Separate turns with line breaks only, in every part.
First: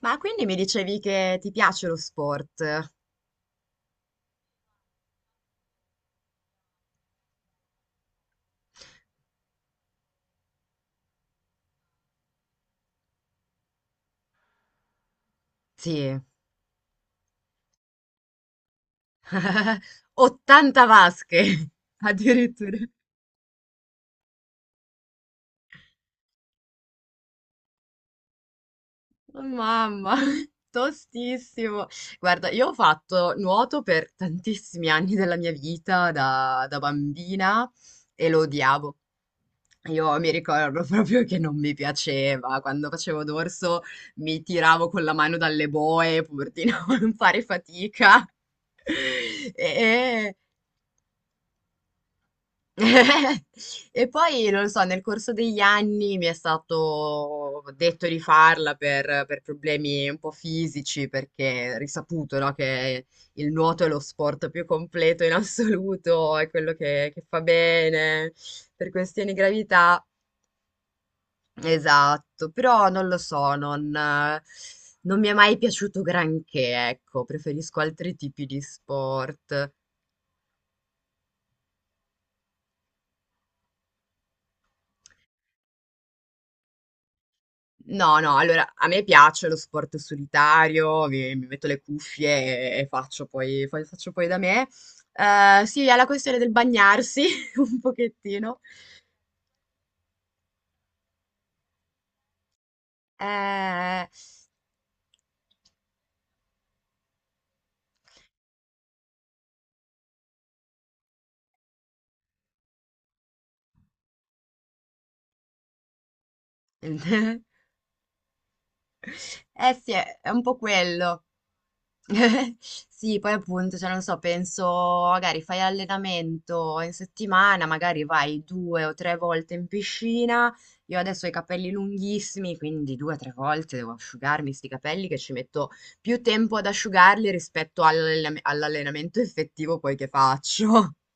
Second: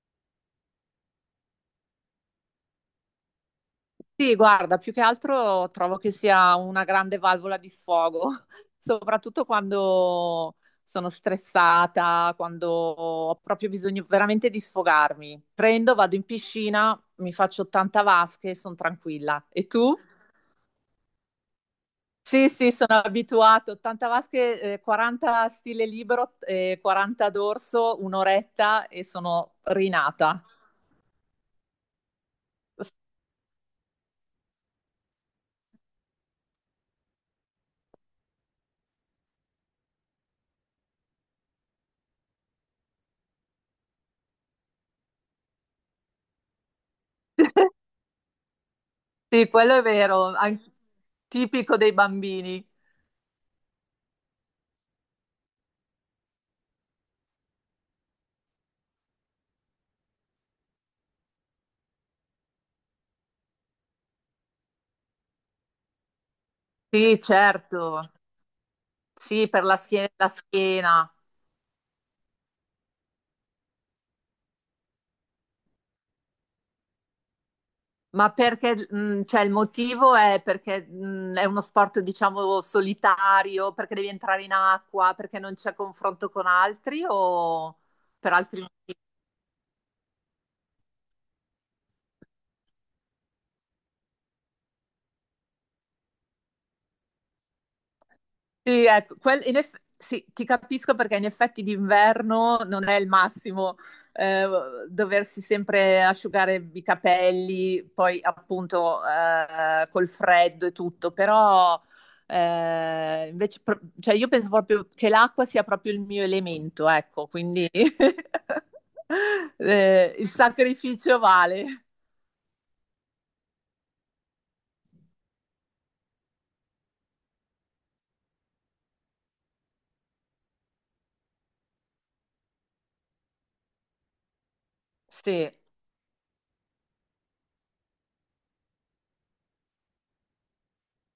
Ma quindi mi dicevi che ti piace lo sport?
Sì, guarda, più che altro trovo che sia una grande valvola di sfogo, soprattutto quando sono stressata, quando ho proprio bisogno veramente di sfogarmi. Prendo, vado
Sì,
in piscina, mi faccio 80 vasche e sono tranquilla. E tu?
80 vasche
Sì, sì,
addirittura.
sono abituato. 80 vasche, 40 stile libero, 40 dorso, un'oretta e
Oh,
sono
Mamma,
rinata.
tostissimo. Guarda, io ho fatto nuoto per tantissimi anni della mia vita da bambina e lo odiavo. Io mi ricordo proprio che non mi piaceva. Quando facevo dorso mi tiravo con la mano dalle boe pur di non fare fatica.
Sì, quello è vero,
E,
tipico dei bambini.
e poi, non lo so, nel corso degli anni mi è stato detto di farla per problemi un po' fisici, perché è risaputo, no, che il nuoto è lo sport più completo in assoluto, è quello che,
Sì,
che fa
certo.
bene per questioni di
Sì, per la
gravità.
schiena, la schiena.
Esatto, però non lo so, non, non mi è mai piaciuto granché, ecco, preferisco altri
Ma
tipi di
perché, cioè il
sport.
motivo è perché è uno sport, diciamo, solitario, perché devi entrare in acqua, perché non c'è confronto con altri o
No,
per
no,
altri
allora a
motivi?
me piace lo sport solitario, mi metto le cuffie e faccio faccio poi da me. Sì, alla questione del bagnarsi un pochettino.
Sì, ecco, in sì, ti capisco perché in effetti d'inverno non è il massimo
Eh,
eh, doversi sempre asciugare i capelli, poi appunto col freddo e tutto, però invece, cioè io penso proprio che l'acqua sia proprio il mio elemento, ecco, quindi
eh sì,
il
è un po'
sacrificio
quello.
vale.
Sì, poi appunto, cioè non so, penso magari fai allenamento in settimana, magari vai due o tre volte in piscina. Io adesso ho i capelli lunghissimi, quindi due o tre volte devo asciugarmi sti capelli che ci
Sì,
metto più tempo ad asciugarli rispetto all'allenamento effettivo poi che faccio.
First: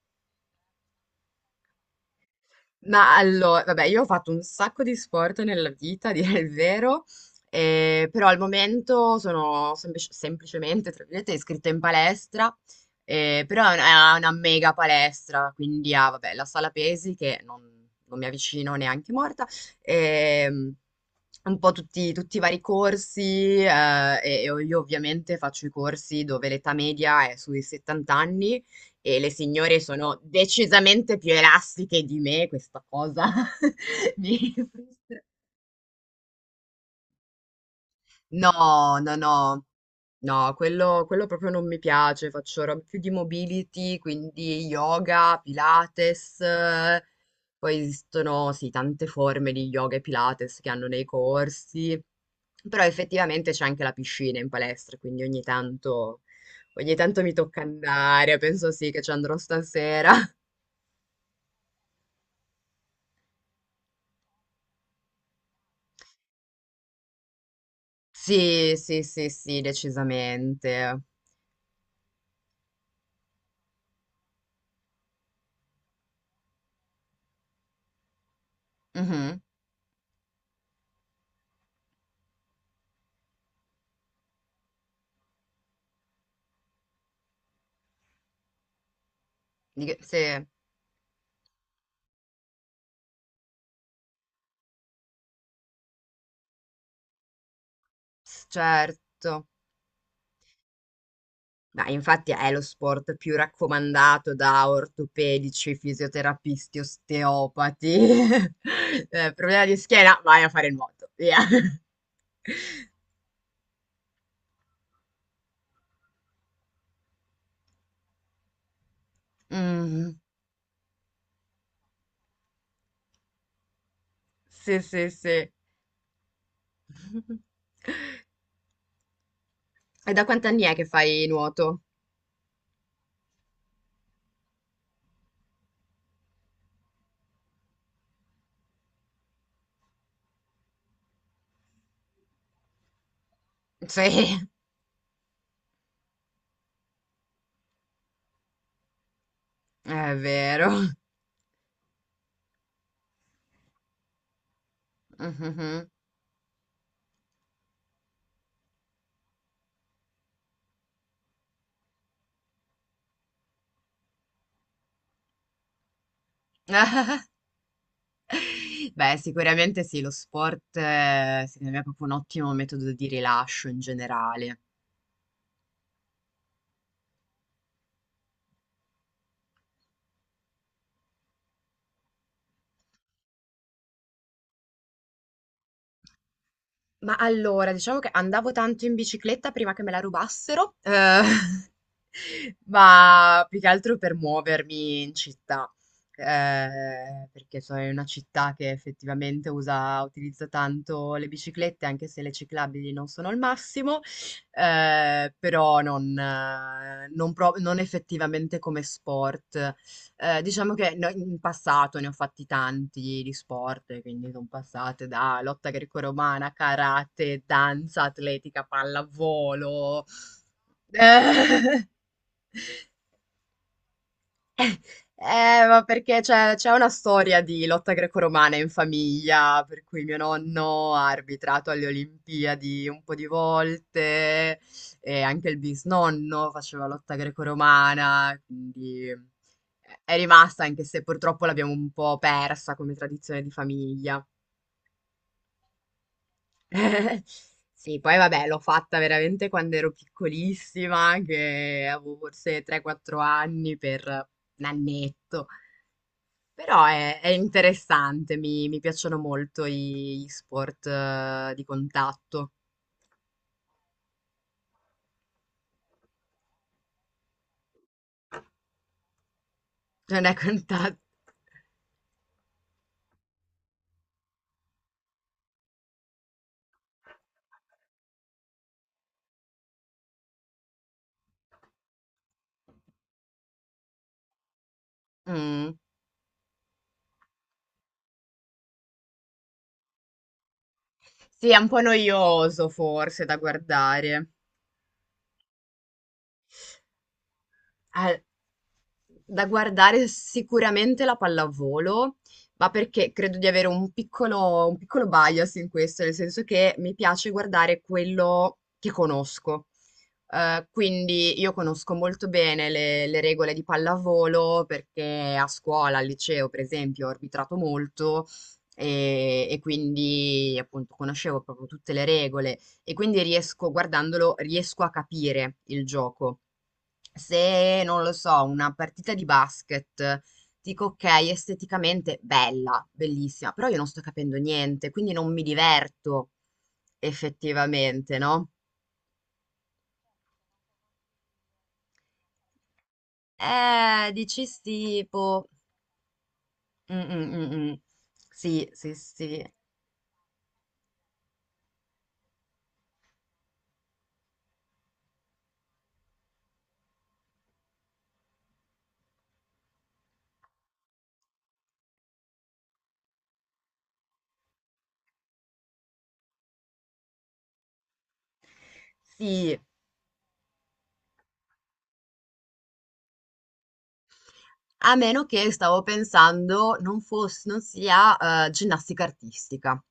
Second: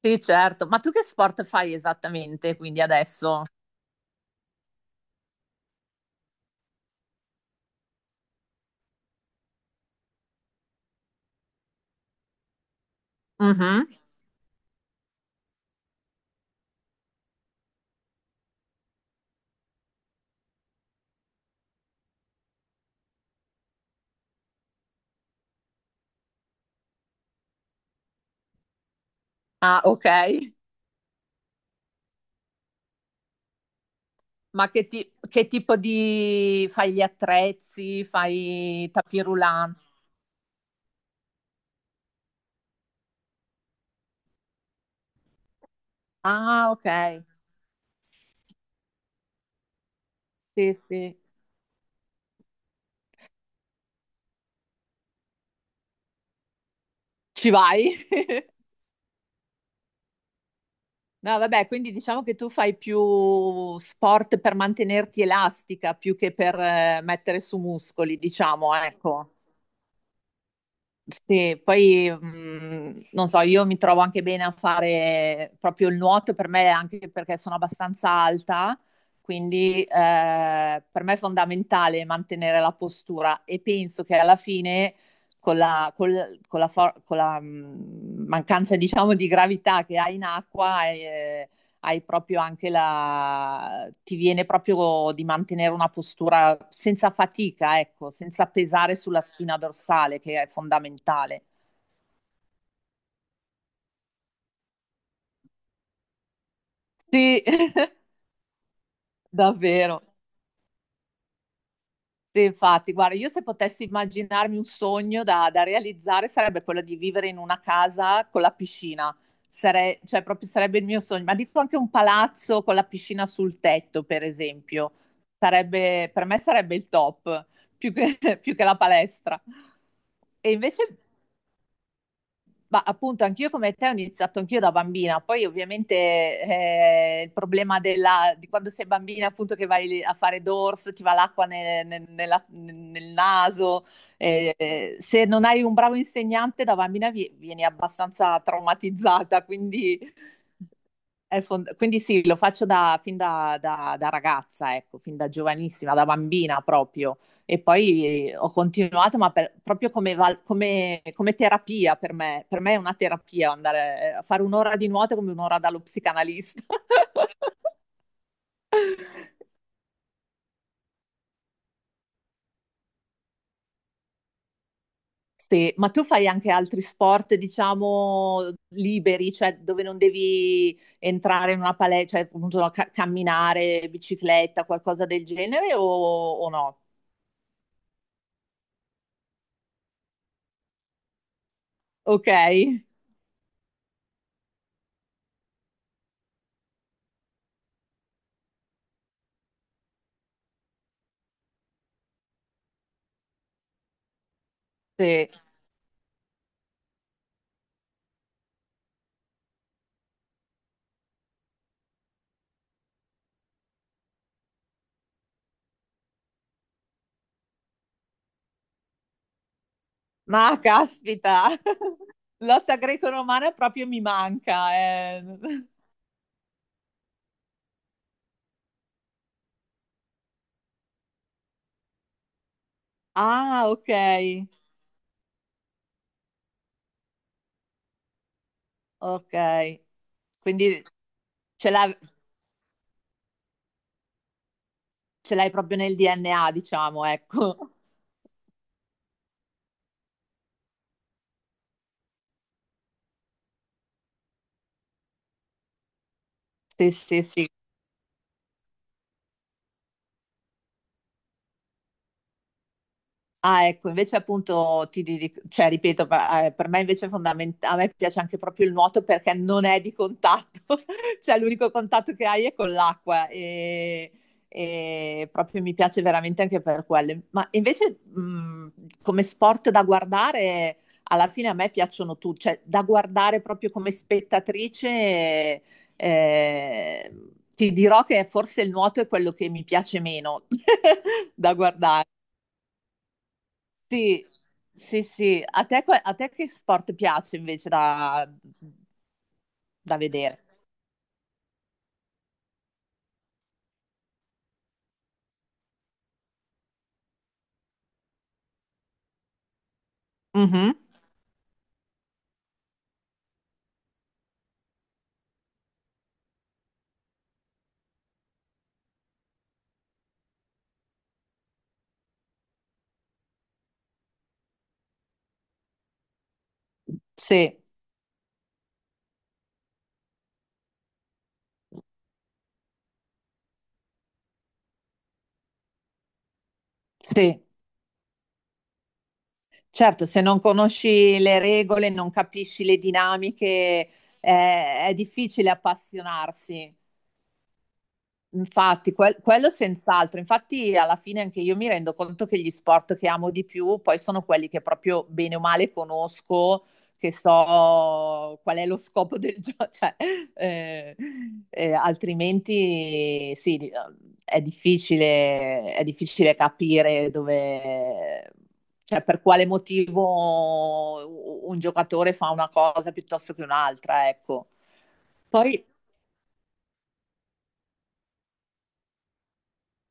sì, certo. Ma tu che sport fai esattamente quindi
Ma
adesso?
allora, vabbè, io ho fatto un sacco di sport nella vita, a dire il vero, però al momento sono semplicemente, tra virgolette, iscritta in palestra, però
Mhm.
è una mega palestra, quindi ha, vabbè, la sala pesi che non, non mi avvicino neanche morta, ehm, un po' tutti, tutti i vari corsi, e io ovviamente faccio i corsi dove l'età media è sui 70 anni, e le signore
Ah, ok.
sono decisamente più elastiche di me, questa cosa mi
Ma
frustra.
che tipo di... fai gli attrezzi, fai
No, no,
tapis
no.
roulant?
No, quello proprio non mi piace, faccio roba più di mobility, quindi yoga, pilates,
Ah, ok.
poi esistono sì, tante forme di yoga e pilates che
Sì,
hanno nei
sì.
corsi, però effettivamente c'è anche la piscina in palestra, quindi ogni tanto mi
Ci
tocca
vai?
andare, penso sì che ci andrò stasera.
No, vabbè, quindi diciamo che tu fai più sport per mantenerti elastica più che per mettere su muscoli, diciamo,
Sì, sì, sì,
ecco.
sì, decisamente.
Sì, poi non so, io mi trovo anche bene a fare proprio il nuoto per me, anche perché sono abbastanza alta,
Mhm.
quindi per me è fondamentale mantenere la postura e penso che alla fine con con la con la, mancanza, diciamo, di
Di
gravità che
che-
hai in
sì,
acqua hai proprio anche la... ti viene proprio di mantenere una postura senza fatica, ecco,
s-
senza pesare sulla
certo.
spina dorsale, che è fondamentale.
Ma infatti è lo sport più raccomandato da ortopedici, fisioterapisti,
Sì,
osteopati. Problema di
davvero.
schiena, vai a fare il nuoto. Via.
Sì, infatti, guarda, io se potessi immaginarmi un sogno da realizzare sarebbe quello di vivere in una casa con la piscina.
Mm.
Cioè proprio sarebbe il mio sogno, ma dico anche un palazzo con la piscina sul tetto, per
Sì,
esempio,
sì, sì.
sarebbe, per me sarebbe il top, più che, più che la palestra.
E da quanti
E
anni è che
invece
fai nuoto?
ma appunto, anch'io come te ho iniziato anch'io da bambina, poi ovviamente il problema della, di quando sei bambina, appunto che vai lì a fare dorso, ti va l'acqua nel naso,
Sì,
se non hai un bravo insegnante da bambina vieni abbastanza traumatizzata, quindi
è vero.
è il quindi sì, lo fin da ragazza, ecco, fin da
Mhm.
giovanissima, da bambina proprio. E poi ho continuato, ma proprio come, come terapia per me. Per me è una terapia andare a fare un'ora di nuoto è come un'ora dallo psicanalista.
Beh, sicuramente sì, lo sport secondo me è proprio un ottimo metodo di rilascio in generale.
Sì, ma tu fai anche altri sport, diciamo, liberi, cioè dove non devi entrare in una palestra, cioè appunto no, camminare, bicicletta, qualcosa del genere o no?
Ma allora, diciamo che andavo tanto in bicicletta prima che me la rubassero,
Ok.
ma più che altro per muovermi in città, perché sono in una città che effettivamente usa, utilizza tanto le biciclette, anche se le ciclabili non sono il massimo,
Sì.
però non, non effettivamente come sport. Diciamo che in passato ne ho fatti tanti di sport, quindi sono passate da lotta greco-romana, karate, danza atletica, pallavolo.
Ma caspita, lotta greco-romana proprio mi manca. Eh.
Ma perché c'è una storia di lotta greco-romana in famiglia, per cui mio nonno ha arbitrato alle Olimpiadi un po' di
Ah, ok,
volte e anche il bisnonno faceva lotta greco-romana, quindi
ok.
è rimasta,
Quindi
anche se purtroppo
ce
l'abbiamo un
l'ha-
po' persa come tradizione di famiglia.
ce l'hai proprio nel DNA, diciamo, ecco.
Sì, poi vabbè, l'ho fatta veramente quando ero piccolissima, che avevo forse 3-4 anni per un annetto. Però
Sì, sì,
è
sì.
interessante, mi piacciono molto gli sport di contatto.
Ah, ecco, invece appunto ti cioè ripeto, per me invece è fondamentale, a me piace anche proprio il nuoto perché non è di
Non è
contatto,
contatto.
cioè l'unico contatto che hai è con l'acqua e proprio mi piace veramente anche per quello. Ma invece come sport da guardare, alla fine a me piacciono tutti, cioè da guardare proprio come spettatrice,
Mm.
eh, ti dirò che forse il nuoto è quello che mi piace meno
Sì,
da
è un po'
guardare.
noioso forse da
Sì,
guardare.
sì, sì. A te, a te che sport piace invece
Ah,
da,
da
da
guardare
vedere?
sicuramente la pallavolo, ma perché credo di avere un piccolo bias in questo, nel senso che mi piace guardare quello che conosco.
Mhm.
Quindi io conosco molto bene le regole di pallavolo perché a scuola, al liceo, per esempio, ho arbitrato molto e quindi appunto conoscevo proprio tutte le regole e quindi riesco, guardandolo, riesco a capire il gioco.
Sì,
Se, non lo so, una partita di basket, dico ok, esteticamente bella, bellissima, però io non sto capendo niente, quindi non mi diverto
sì.
effettivamente, no?
Certo, se non conosci le regole, non capisci le dinamiche,
Dici
è
sì, boh.
difficile appassionarsi.
Mm, mm, mm, mm. Sì,
Infatti,
sì, sì.
quello senz'altro. Infatti, alla fine anche io mi rendo conto che gli sport che amo di più poi sono quelli che proprio bene o male conosco, che so qual è lo scopo del gioco, cioè, eh, altrimenti sì, è difficile capire dove, cioè per quale
Sì,
motivo un giocatore fa una cosa piuttosto che un'altra, ecco.
a meno che,
Poi,
stavo pensando, non sia, ginnastica artistica.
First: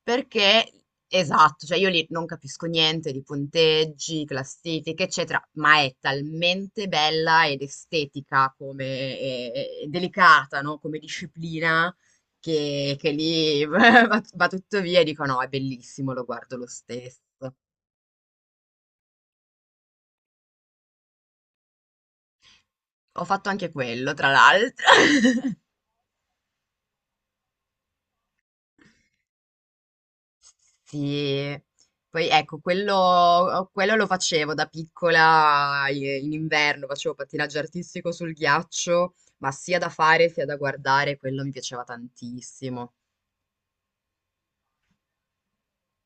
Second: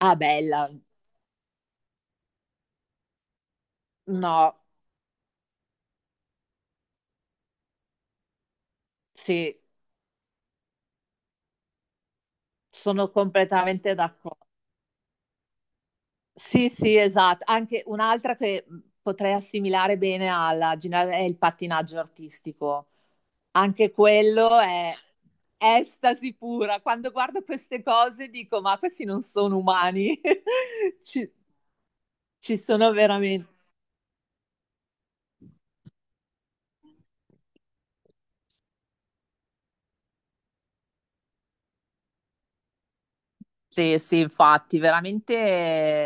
ah,
Perché
bella.
esatto, cioè io lì non capisco niente di punteggi,
No,
classifiche, eccetera, ma è talmente bella ed estetica come e
sì,
e delicata, no, come disciplina che
sono
lì
completamente
va
d'accordo.
tutto via e dico: "No, è bellissimo, lo guardo lo
Sì, sì,
stesso".
esatto. Anche un'altra che potrei assimilare bene alla generale è il pattinaggio artistico.
Ho fatto anche
Anche
quello, tra
quello
l'altro.
è estasi pura. Quando guardo queste cose dico, ma questi non sono umani. Ci,
Sì, poi
ci
ecco,
sono veramente.
quello lo facevo da piccola in inverno, facevo pattinaggio artistico sul ghiaccio, ma sia da fare sia da guardare, quello mi piaceva tantissimo.
Sì, sì, infatti, veramente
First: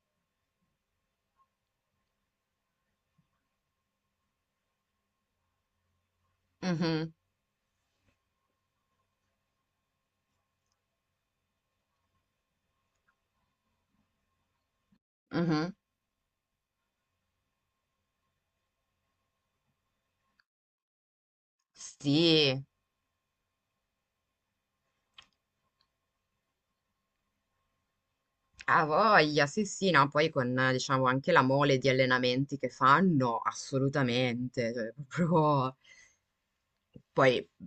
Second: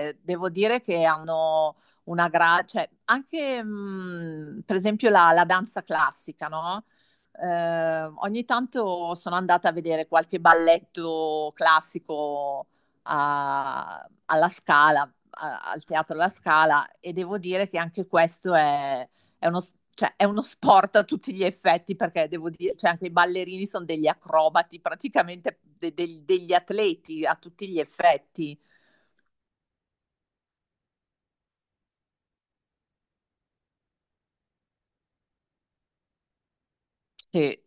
devo dire che hanno una cioè anche per esempio la, la danza classica, no?
Mhm,
Ogni tanto sono andata a vedere qualche balletto classico alla Scala,
mhm.
al Teatro La Scala e devo dire che anche questo è cioè, è uno sport a tutti gli effetti perché devo
Sì,
dire, cioè anche i ballerini sono degli acrobati, praticamente degli atleti a tutti gli effetti.
a voglia, sì, sì, no, poi con diciamo anche la mole di allenamenti che fanno, assolutamente, cioè, proprio. Poi,
Sì.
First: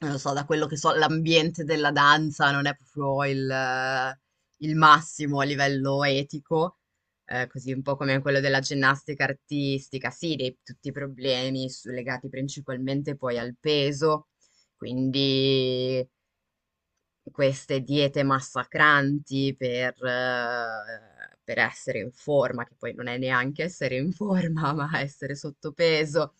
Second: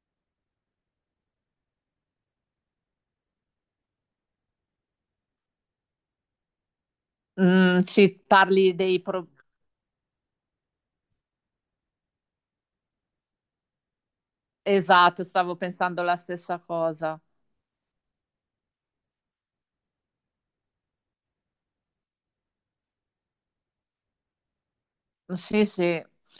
non lo so, da quello che so, l'ambiente della danza non è proprio il massimo a livello etico, così un
Mm,
po' come
ci
quello della
parli dei
ginnastica
pro-
artistica, sì, dei, tutti i problemi legati principalmente poi al peso,
Esatto, stavo pensando
quindi
la stessa cosa.
queste diete massacranti per essere in forma, che poi non è neanche essere in forma, ma essere
Sì, sì.
sottopeso,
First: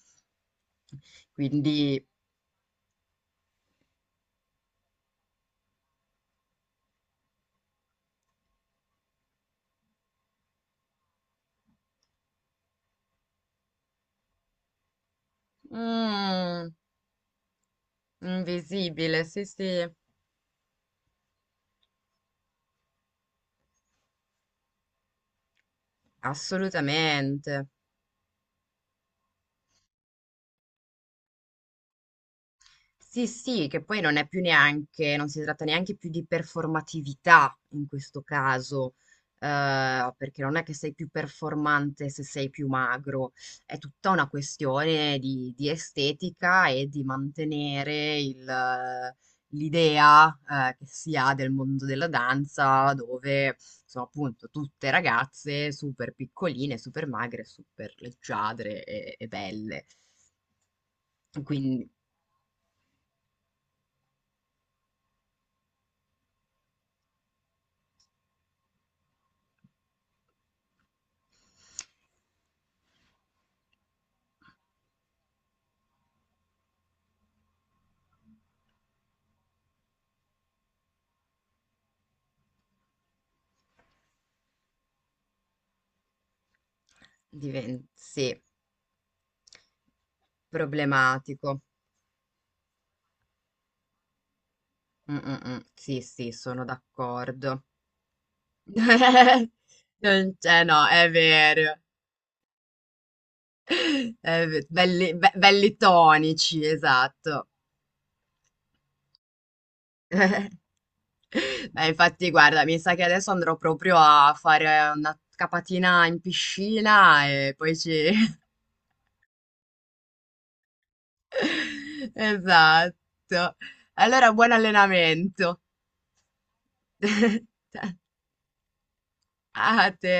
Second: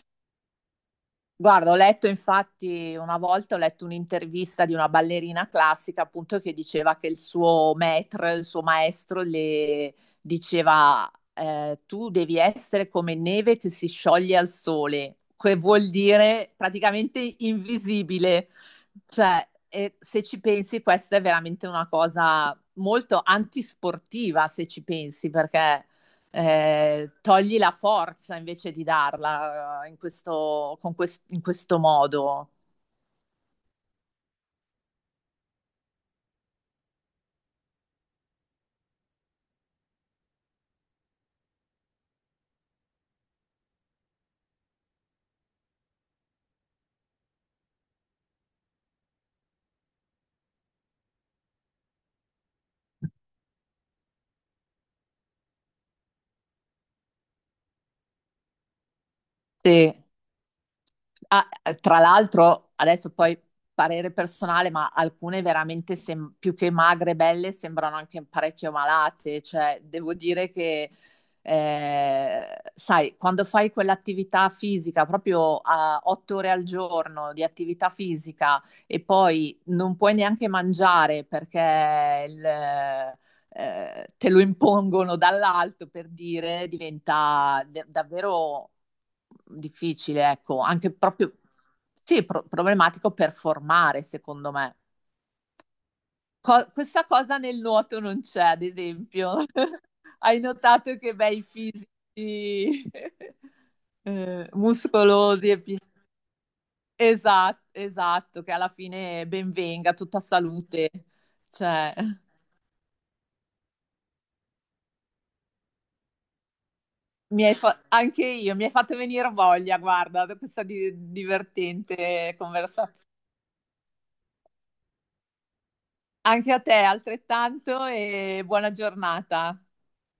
Guarda, ho
quindi
letto infatti una volta, ho letto un'intervista di una ballerina classica appunto che diceva che il suo maître, il suo maestro le diceva tu devi essere come neve che si scioglie al sole, che vuol dire
mm,
praticamente invisibile.
invisibile, sì,
Cioè,
sì,
e se ci pensi, questa è veramente una cosa molto antisportiva, se ci pensi, perché togli
assolutamente.
la forza invece di darla in questo, con in questo modo.
Sì, sì, che poi non è più neanche, non si tratta neanche più di performatività in questo caso, perché non è che sei più performante se sei più magro, è tutta una questione di estetica e di mantenere il, l'idea, che si ha del mondo della danza, dove sono appunto tutte ragazze super piccoline, super magre, super leggiadre e belle.
Sì. Ah,
Quindi
tra l'altro, adesso poi parere personale, ma alcune veramente più che magre e belle sembrano anche parecchio malate. Cioè, devo dire che, sai, quando fai quell'attività fisica, proprio a 8 ore al giorno di attività fisica e poi non puoi neanche mangiare perché il, te lo impongono dall'alto per dire, diventa
diventa, sì.
davvero difficile, ecco, anche proprio,
Problematico.
sì, problematico per formare, secondo me.
Sì, sì, sono
Questa cosa nel
d'accordo.
nuoto non c'è, ad esempio.
Non
Hai
c'è no,
notato
è
che bei
vero.
fisici
È ve- belli, be-
muscolosi e
belli tonici, esatto.
esatto, esatto, che alla fine ben venga, tutta salute.
Ma
Cioè,
infatti, guarda, mi sa che adesso andrò proprio a fare una capatina in piscina
mi
e
hai
poi ci...
anche io, mi hai fatto venire voglia, guarda, da questa divertente conversazione.
Esatto. Allora, buon allenamento.
Anche a te, altrettanto, e buona giornata.
A te.